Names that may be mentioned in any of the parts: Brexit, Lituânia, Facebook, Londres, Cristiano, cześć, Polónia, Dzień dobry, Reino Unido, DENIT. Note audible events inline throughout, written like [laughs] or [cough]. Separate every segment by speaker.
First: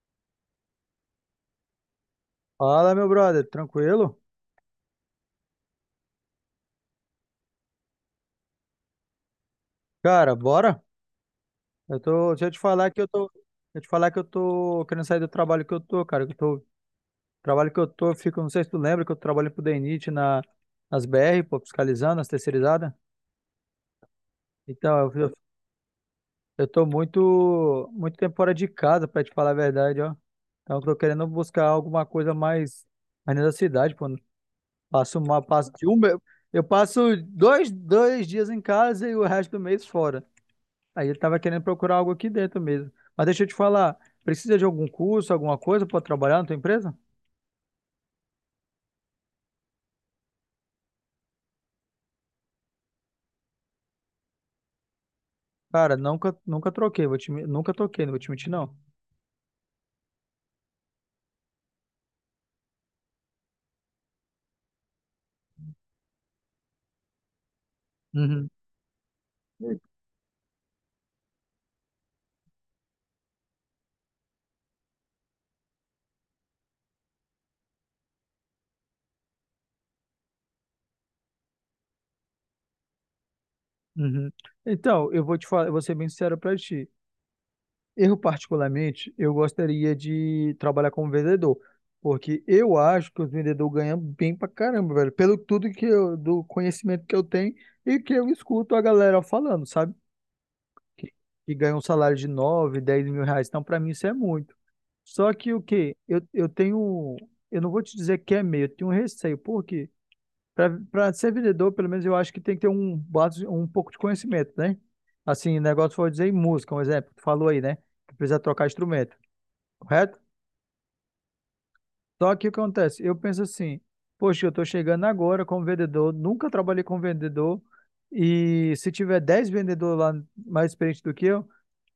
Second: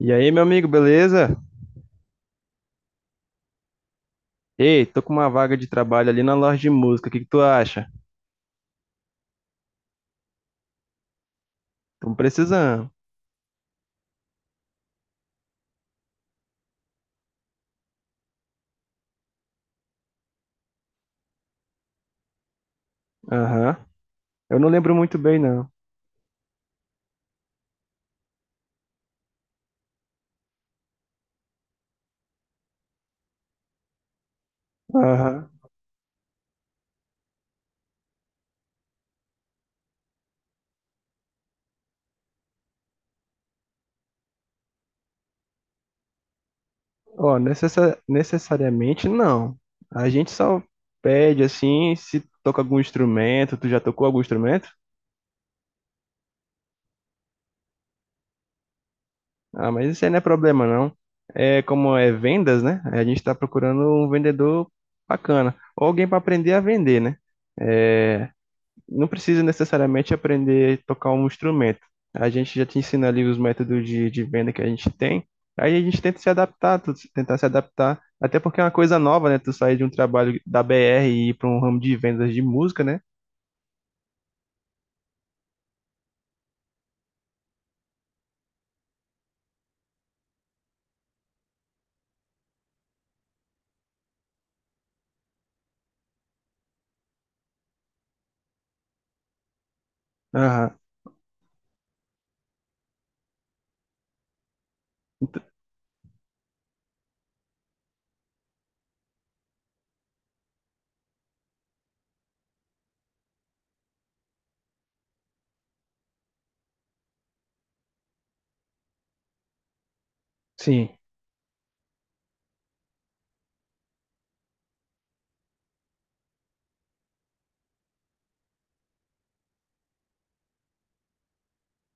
Speaker 1: E aí, meu amigo, beleza?
Speaker 2: Fala, meu brother, tranquilo?
Speaker 1: Ei, tô com uma vaga de trabalho ali na loja de música. O que que tu acha?
Speaker 2: Cara, bora? Eu
Speaker 1: Tamo
Speaker 2: tô, deixa eu te
Speaker 1: precisando.
Speaker 2: falar que eu tô, deixa eu te falar que eu tô querendo sair do trabalho que eu tô, cara, que eu tô, trabalho que eu tô, Eu fico, não sei se tu lembra que eu trabalho pro DENIT na nas BR, pô, fiscalizando as terceirizadas.
Speaker 1: Aham. Eu não lembro
Speaker 2: Então,
Speaker 1: muito
Speaker 2: eu, eu,
Speaker 1: bem, não.
Speaker 2: eu tô muito muito tempo fora de casa, pra te falar a verdade, ó. Então, eu tô querendo buscar alguma coisa mais na cidade, pô. Passo uma,
Speaker 1: Aham.
Speaker 2: passo de um, me- Eu passo dois dias em casa e o resto do mês fora. Aí ele tava querendo procurar algo aqui dentro mesmo. Mas deixa eu te falar, precisa de algum curso, alguma coisa para trabalhar na tua empresa?
Speaker 1: Ó, necessariamente não. A gente só pede assim se toca algum instrumento. Tu já tocou algum instrumento?
Speaker 2: Cara, nunca, nunca troquei, vou te, men- nunca troquei, não vou te mentir, não.
Speaker 1: Ah, mas isso aí não é problema, não. É como é vendas, né? A gente tá procurando um vendedor bacana. Ou alguém pra aprender a vender, né? É,
Speaker 2: Uhum.
Speaker 1: não precisa necessariamente aprender a tocar um instrumento. A gente já te ensina ali os métodos de venda que a gente tem. Aí a gente tenta se adaptar, tentar se adaptar. Até porque é uma coisa nova, né? Tu sair de um trabalho da BR e ir para um ramo de vendas de música, né?
Speaker 2: Uhum. Então, eu vou te falar, eu vou ser bem sincero para ti. Eu, particularmente, eu gostaria de trabalhar como vendedor, porque eu acho que os vendedores ganham bem pra caramba, velho, pelo tudo que eu, do conhecimento que eu tenho e que eu escuto a galera falando, sabe?
Speaker 1: Aham.
Speaker 2: Que, que ganham um salário de 9, 10 mil reais. Então, pra mim, isso é muito. Só
Speaker 1: Ent-
Speaker 2: que o quê? Eu tenho. Eu não vou te dizer que é medo, eu tenho um receio. Por quê? Para ser vendedor, pelo menos eu acho que tem que ter um pouco de conhecimento, né? Assim, negócio foi dizer em música, um exemplo, que tu falou aí, né? Que precisa trocar instrumento, correto?
Speaker 1: Sim.
Speaker 2: Só que o que acontece? Eu penso assim, poxa, eu estou chegando agora como vendedor, nunca trabalhei como vendedor, e se tiver 10 vendedores lá mais experientes do que eu,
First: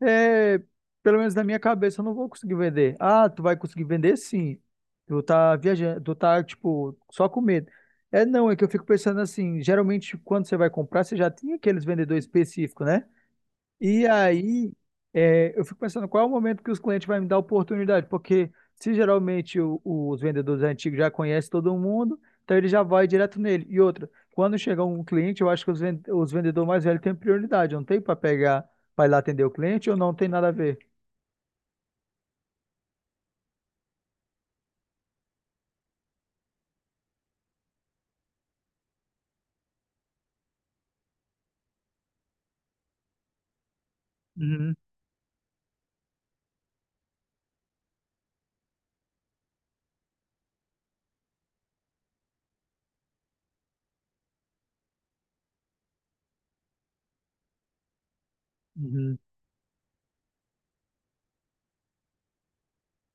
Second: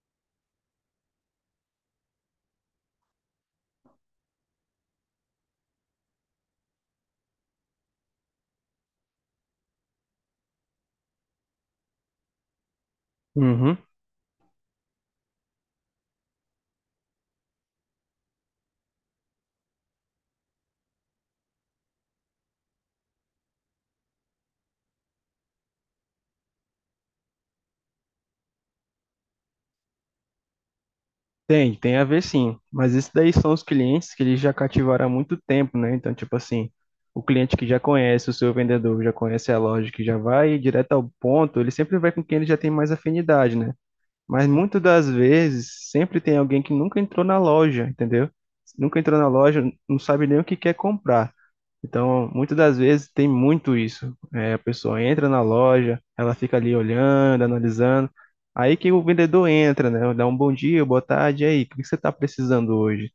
Speaker 2: é, pelo menos na minha cabeça eu não vou conseguir vender. Ah, tu vai conseguir vender sim. Tu tá viajando, tu tá, tipo, só com medo. É não, é que eu fico pensando assim, geralmente quando você vai comprar, você já tem aqueles vendedores específicos, né?
Speaker 1: Uhum.
Speaker 2: E aí, eu fico pensando qual é o momento que os clientes vão me dar oportunidade, porque se geralmente os vendedores antigos já conhecem todo mundo, então ele já vai direto nele. E outra, quando chegar um cliente, eu acho que os vendedores mais velhos têm prioridade, não tem para pegar, para ir lá atender o cliente ou não tem nada a ver.
Speaker 1: Tem, tem a ver sim. Mas isso daí são os clientes que eles já cativaram há muito tempo, né? Então, tipo assim, o cliente que já conhece o seu vendedor, já conhece a loja, que já vai direto ao ponto, ele sempre vai com quem ele já tem mais afinidade, né? Mas
Speaker 2: Uhum,
Speaker 1: muitas das vezes, sempre tem alguém que nunca entrou na loja, entendeu? Nunca entrou na loja, não sabe nem o que quer comprar. Então, muitas das vezes tem muito isso. É, a pessoa entra na loja, ela fica ali olhando, analisando. Aí que o
Speaker 2: uhum,
Speaker 1: vendedor entra, né? Dá um bom dia, boa tarde, e aí, o que você está precisando hoje?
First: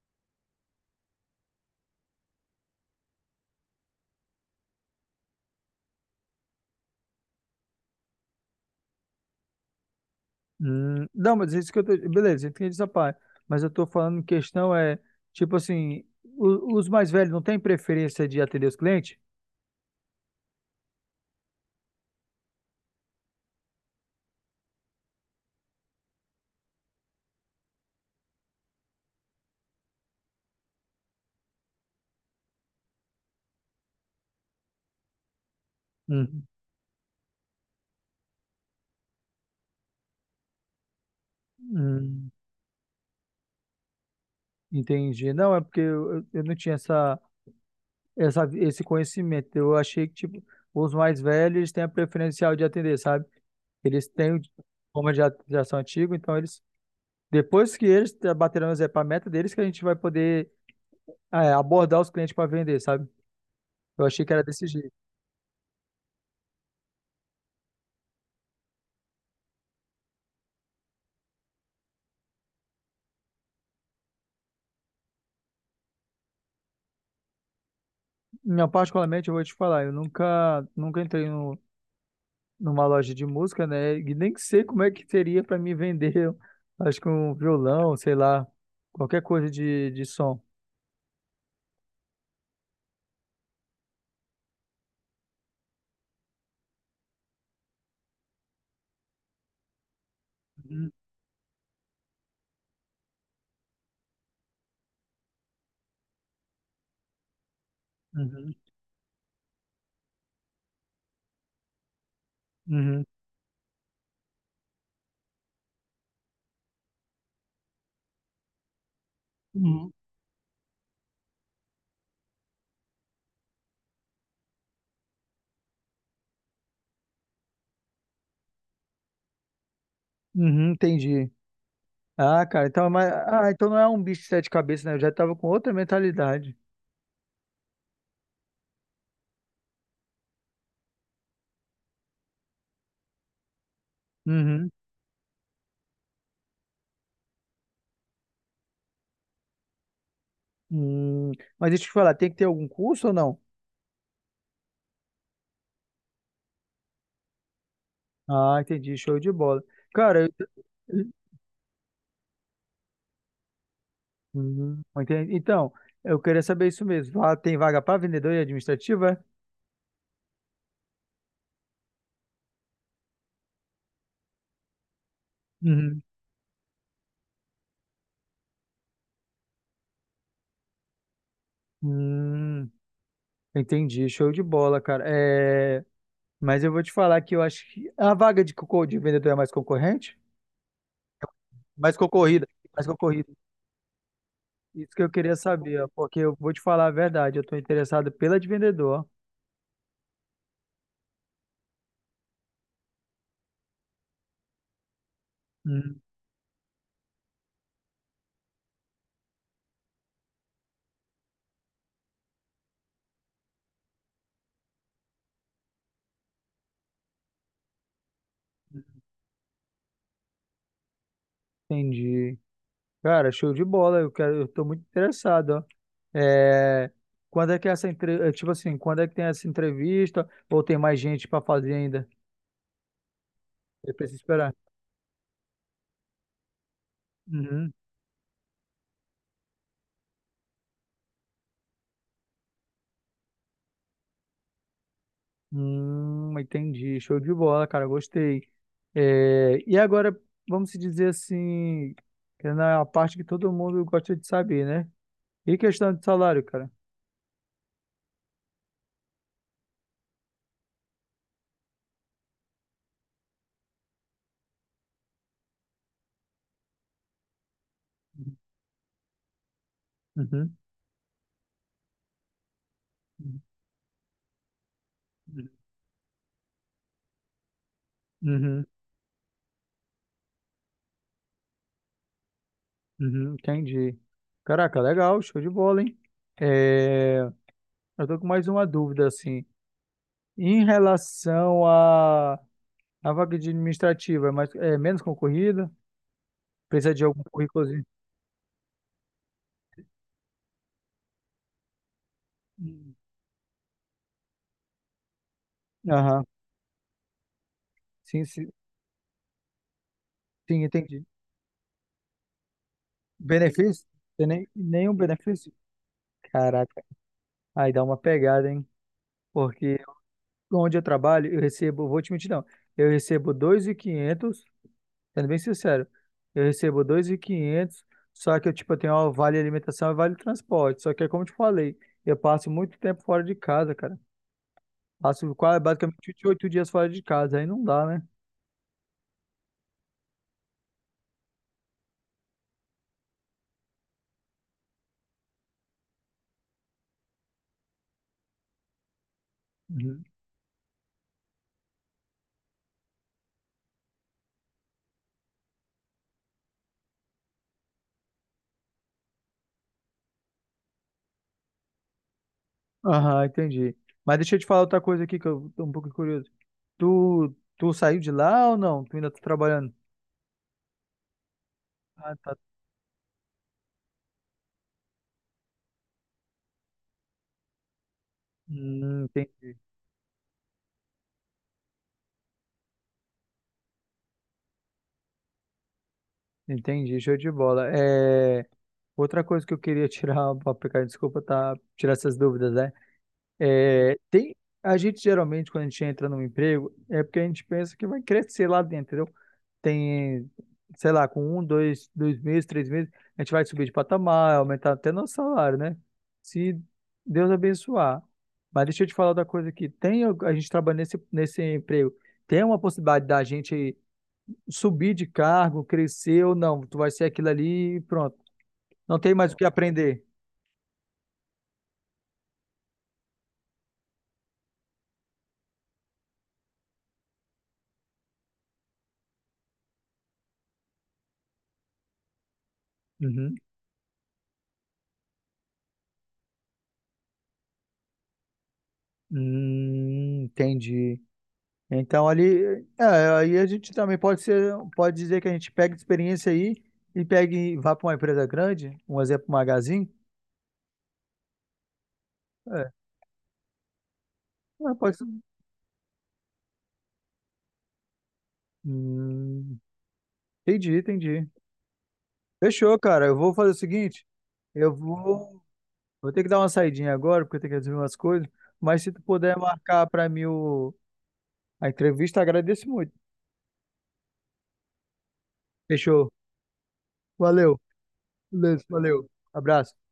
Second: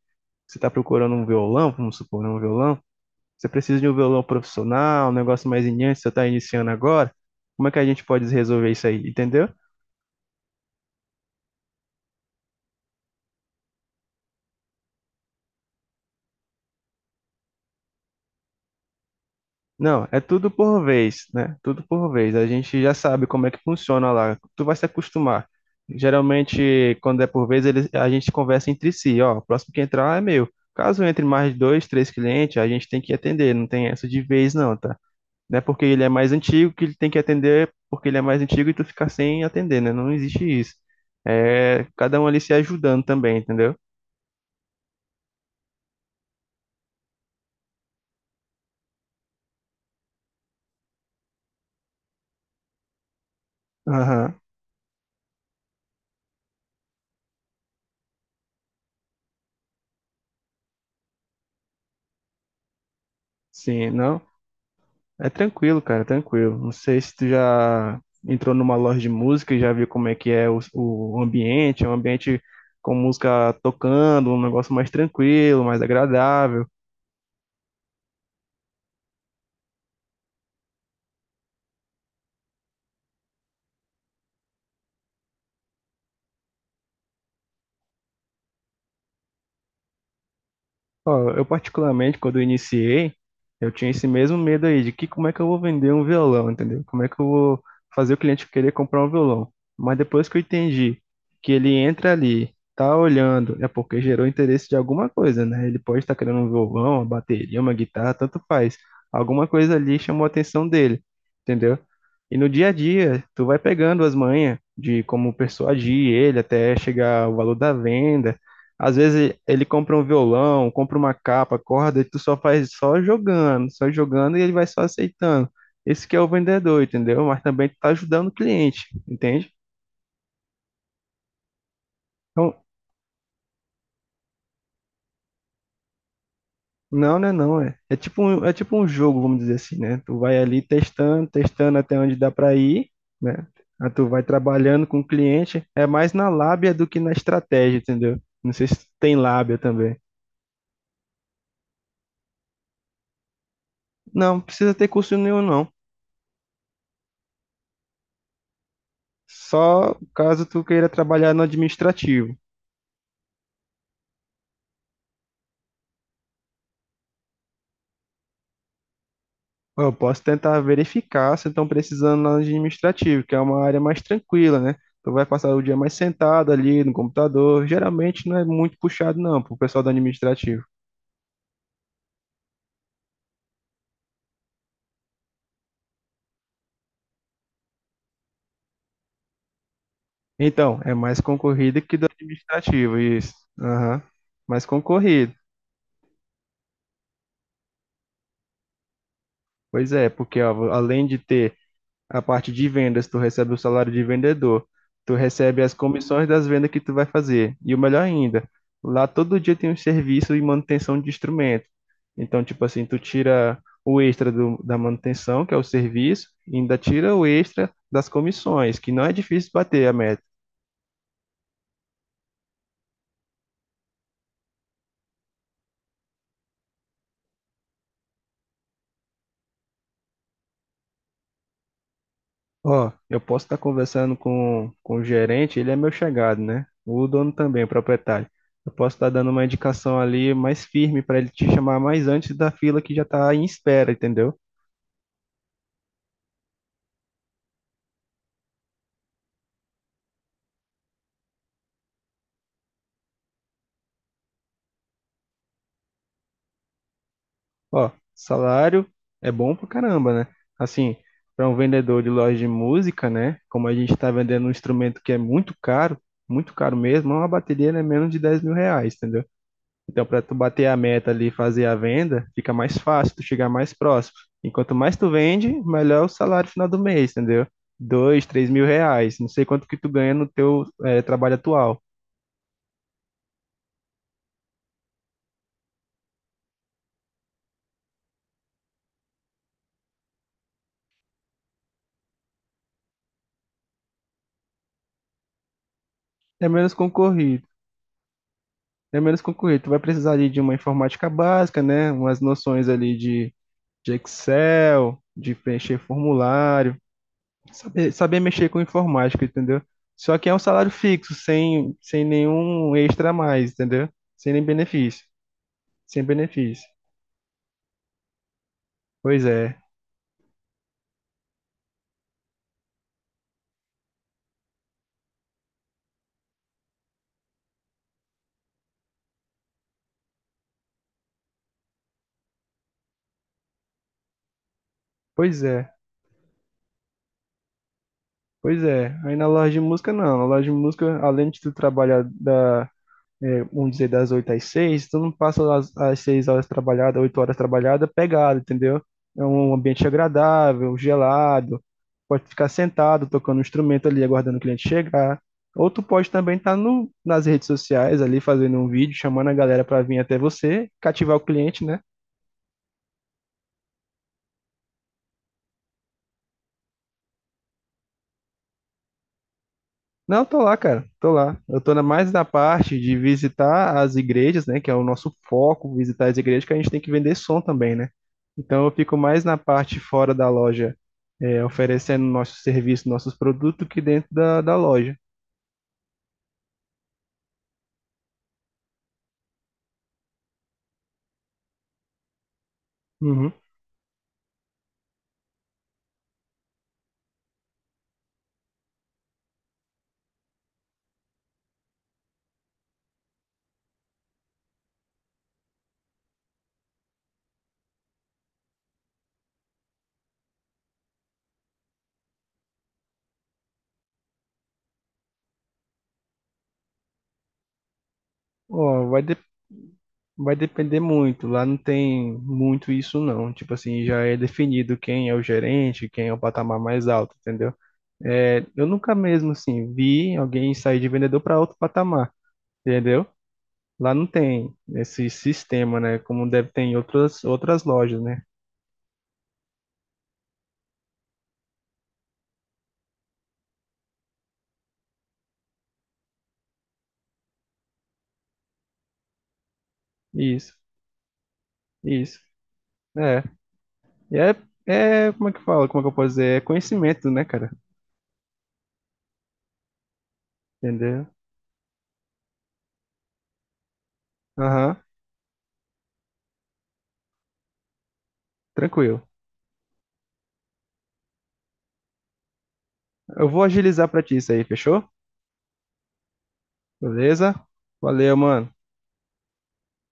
Speaker 1: Você está procurando um violão, vamos supor, né, um violão? Você precisa de um violão profissional, um negócio mais iniciante, você está iniciando agora? Como é que a gente pode resolver isso aí, entendeu?
Speaker 2: uhum. Não, mas isso que eu tô... Beleza, entendi essa parte. Mas eu tô falando em questão é, tipo assim, os mais velhos não têm preferência de atender os clientes?
Speaker 1: Não, é tudo por vez, né? Tudo por vez. A gente já sabe como é que funciona lá. Tu vai se acostumar. Geralmente, quando é por vez, a gente conversa entre si. Ó, o próximo que entrar é meu. Caso entre mais de dois, três clientes, a gente tem que atender. Não tem essa de vez, não, tá? Não é porque ele é mais
Speaker 2: Uhum.
Speaker 1: antigo que ele tem que atender, porque ele é mais antigo e tu ficar sem atender, né? Não existe isso. É cada um
Speaker 2: Uhum.
Speaker 1: ali se ajudando também, entendeu?
Speaker 2: Entendi. Não, é porque eu não tinha esse conhecimento. Eu achei que, tipo, os mais velhos eles têm a preferencial de atender, sabe? Eles têm
Speaker 1: Aham.
Speaker 2: o diploma antigo, então eles, depois que eles baterão etapas, a meta deles, que a gente vai poder abordar os clientes para vender, sabe?
Speaker 1: Sim,
Speaker 2: Eu
Speaker 1: não.
Speaker 2: achei que era desse jeito.
Speaker 1: É tranquilo, cara, é tranquilo. Não sei se tu já entrou numa loja de música e já viu como é que é o ambiente, é um ambiente com música tocando, um negócio mais tranquilo, mais agradável.
Speaker 2: Não, particularmente, eu vou te falar, eu nunca, nunca entrei no, numa loja de música, né? E nem sei como é que seria para me vender, [laughs] acho que um violão, sei lá, qualquer coisa de som.
Speaker 1: Ó, eu particularmente, quando eu iniciei, eu tinha esse mesmo medo aí de que como é que eu vou vender um violão, entendeu? Como é que eu vou fazer o cliente querer comprar um violão? Mas depois que eu entendi que ele entra ali, tá olhando, é porque gerou interesse de alguma coisa, né? Ele pode estar querendo um violão, uma bateria, uma guitarra, tanto
Speaker 2: Uhum,
Speaker 1: faz. Alguma coisa ali chamou a atenção dele, entendeu? E no dia a
Speaker 2: uhum,
Speaker 1: dia, tu vai pegando as manhas de como persuadir ele até chegar ao valor da venda, às vezes ele
Speaker 2: uhum,
Speaker 1: compra um violão, compra uma capa, corda, e tu só faz só jogando e ele vai só aceitando. Esse que é o vendedor, entendeu? Mas também tu tá ajudando o cliente, entende?
Speaker 2: uhum, entendi. Ah,
Speaker 1: Então,
Speaker 2: cara, então, mas, ah, então não é um bicho de sete cabeças, né? Eu já tava com outra mentalidade.
Speaker 1: não, né, não, é. É tipo um jogo, vamos dizer assim, né? Tu vai ali testando, testando até onde dá para ir, né? Aí tu vai
Speaker 2: Uhum.
Speaker 1: trabalhando com o cliente, é mais na lábia do que na estratégia, entendeu? Não sei se tu tem lábia também.
Speaker 2: Hum, mas deixa eu te falar, tem que ter algum curso ou não?
Speaker 1: Não, precisa ter curso nenhum, não.
Speaker 2: Ah, entendi, show de bola.
Speaker 1: Só
Speaker 2: Cara,
Speaker 1: caso tu queira
Speaker 2: eu-
Speaker 1: trabalhar no administrativo.
Speaker 2: uhum, entendi. Então, eu queria saber isso mesmo. Lá tem vaga para vendedor e administrativa? É?
Speaker 1: Eu posso tentar verificar se estão precisando na administrativa, que é uma área mais tranquila, né? Tu vai passar o dia mais
Speaker 2: Uhum.
Speaker 1: sentado ali no computador. Geralmente não é muito puxado, não, pro pessoal do administrativo.
Speaker 2: Hum, entendi, show de bola, cara. É, mas eu vou te falar que eu acho que a vaga de vendedor é mais concorrente?
Speaker 1: Então, é mais concorrido
Speaker 2: Mais
Speaker 1: que do
Speaker 2: concorrida, mais
Speaker 1: administrativo, isso.
Speaker 2: concorrida.
Speaker 1: Aham. Mais
Speaker 2: Isso que eu
Speaker 1: concorrido.
Speaker 2: queria saber, ó, porque eu vou te falar a verdade, eu tô interessado pela de vendedor.
Speaker 1: Pois é, porque ó, além de ter a parte de vendas, tu recebe o salário de vendedor, tu recebe as
Speaker 2: Hum,
Speaker 1: comissões das vendas que tu vai fazer. E o melhor ainda, lá todo dia tem um serviço e manutenção de instrumento. Então, tipo assim, tu tira o extra da manutenção, que é o serviço, e ainda tira o extra das comissões, que não é difícil bater a meta.
Speaker 2: entendi. Cara, show de bola, eu quero, eu tô muito interessado, ó. É, quando é que é essa entre... é, tipo assim, quando é que tem essa entrevista ou tem mais gente pra fazer ainda?
Speaker 1: Ó, eu posso estar
Speaker 2: Eu
Speaker 1: conversando
Speaker 2: preciso esperar.
Speaker 1: com o gerente, ele é meu chegado, né? O dono também, o
Speaker 2: Uhum.
Speaker 1: proprietário. Eu posso estar dando uma indicação ali mais firme para ele te chamar mais antes da fila que já tá em espera, entendeu?
Speaker 2: Entendi. Show de bola, cara, gostei. É, e agora, vamos se dizer assim, que é na parte que todo mundo gosta de saber, né? E questão de salário, cara?
Speaker 1: Ó, salário é bom pra caramba, né? Assim, para um vendedor de loja de música, né? Como a gente está vendendo um instrumento que é muito caro mesmo, uma bateria é menos de 10 mil reais, entendeu? Então, para tu
Speaker 2: Uhum.
Speaker 1: bater a meta ali e fazer a venda, fica mais fácil, tu
Speaker 2: Uhum.
Speaker 1: chegar mais próximo. Enquanto mais tu vende, melhor o salário final do mês, entendeu? Dois, três mil
Speaker 2: Uhum,
Speaker 1: reais. Não sei quanto que tu ganha no teu trabalho atual.
Speaker 2: uhum, entendi. Caraca, legal, show de bola, hein? É, eu tô com mais uma dúvida, assim. Em relação à vaga de administrativa, é, mais, é menos concorrida?
Speaker 1: É menos
Speaker 2: Precisa de algum
Speaker 1: concorrido.
Speaker 2: currículozinho?
Speaker 1: É menos concorrido. Tu vai precisar ali de uma informática básica, né? Umas noções
Speaker 2: Hum.
Speaker 1: ali de Excel, de preencher
Speaker 2: Aham,
Speaker 1: formulário, saber, saber
Speaker 2: sim,
Speaker 1: mexer
Speaker 2: sim,
Speaker 1: com informática, entendeu? Só que é um
Speaker 2: sim,
Speaker 1: salário
Speaker 2: entendi.
Speaker 1: fixo, sem nenhum extra a mais,
Speaker 2: Benefício?
Speaker 1: entendeu?
Speaker 2: Tem
Speaker 1: Sem nem
Speaker 2: nem, nenhum
Speaker 1: benefício.
Speaker 2: benefício?
Speaker 1: Sem benefício.
Speaker 2: Caraca, aí dá uma pegada, hein?
Speaker 1: Pois é,
Speaker 2: Porque onde eu trabalho, eu recebo, vou te mentir, não, eu recebo 2.500. Sendo bem sincero, eu recebo dois mil e quinhentos, só que eu, tipo, eu tenho ó, vale alimentação e vale transporte. Só que é como eu te falei, eu passo muito tempo fora de casa, cara. Passo
Speaker 1: pois
Speaker 2: quase,
Speaker 1: é,
Speaker 2: basicamente 28 dias fora de casa, aí não dá, né?
Speaker 1: Pois é. Aí na loja de música, não. Na loja de música, além de tu trabalhar é, vamos dizer, das 8 às 6 tu não passa as 6 horas trabalhadas, 8 horas trabalhadas, pegado, entendeu? É um ambiente
Speaker 2: Uhum.
Speaker 1: agradável, gelado. Pode ficar sentado, tocando um instrumento ali, aguardando o cliente chegar. Ou tu pode também estar no, nas redes sociais ali, fazendo um vídeo, chamando a galera para vir até você, cativar o cliente, né?
Speaker 2: Aham, entendi. Mas deixa eu te falar outra coisa aqui que eu tô um pouco curioso. Tu saiu de lá ou não? Tu ainda tá trabalhando?
Speaker 1: Não, tô lá, cara, tô lá. Eu tô mais
Speaker 2: Ah,
Speaker 1: na
Speaker 2: tá.
Speaker 1: parte de visitar as igrejas, né, que é o nosso foco, visitar as igrejas, que a gente tem que vender som também, né? Então eu fico
Speaker 2: Hum,
Speaker 1: mais na
Speaker 2: entendi,
Speaker 1: parte fora da loja, é, oferecendo nosso serviço, nossos produtos, que dentro da loja.
Speaker 2: entendi, show de bola. É, outra coisa que eu queria [laughs] tirar, pra pegar, desculpa, tá, tirar essas dúvidas, né?
Speaker 1: Uhum.
Speaker 2: É, tem, a gente geralmente, quando a gente entra num emprego, é porque a gente pensa que vai crescer lá dentro, entendeu? Tem, sei lá, com um, dois meses, três meses, a gente vai subir de patamar, aumentar até nosso salário, né? Se Deus abençoar. Mas deixa eu te falar outra coisa aqui. A gente trabalha nesse emprego, tem uma possibilidade da gente subir de cargo, crescer ou não. Tu vai ser aquilo ali e pronto.
Speaker 1: Ó,
Speaker 2: Não tem mais o que aprender.
Speaker 1: vai depender muito. Lá não tem muito isso, não. Tipo assim, já é definido quem é o gerente, quem é o patamar mais alto, entendeu? É, eu nunca mesmo, assim, vi alguém sair de vendedor para outro patamar. Entendeu?
Speaker 2: Uhum.
Speaker 1: Lá não tem esse sistema, né? Como deve ter em outras lojas, né?
Speaker 2: Entendi. Então ali, aí a gente também pode ser, pode dizer que a gente pega experiência aí e pega e vá para uma empresa grande, um exemplo, Magazine.
Speaker 1: Isso, isso.
Speaker 2: É,
Speaker 1: É. E
Speaker 2: é, pode ser.
Speaker 1: é, como é que fala? Como é que eu posso dizer? É conhecimento, né, cara?
Speaker 2: Hum, entendi,
Speaker 1: Entendeu?
Speaker 2: entendi. Fechou, cara. Eu vou fazer o seguinte, eu
Speaker 1: Aham,
Speaker 2: vou, vou ter que dar uma saidinha agora porque eu tenho que resolver umas coisas, mas se tu
Speaker 1: tranquilo.
Speaker 2: puder marcar para mim a entrevista, agradeço muito.
Speaker 1: Eu vou agilizar pra ti isso aí, fechou?
Speaker 2: Fechou.
Speaker 1: Beleza?
Speaker 2: Valeu.
Speaker 1: Valeu, mano.
Speaker 2: Beleza, valeu. Abraço.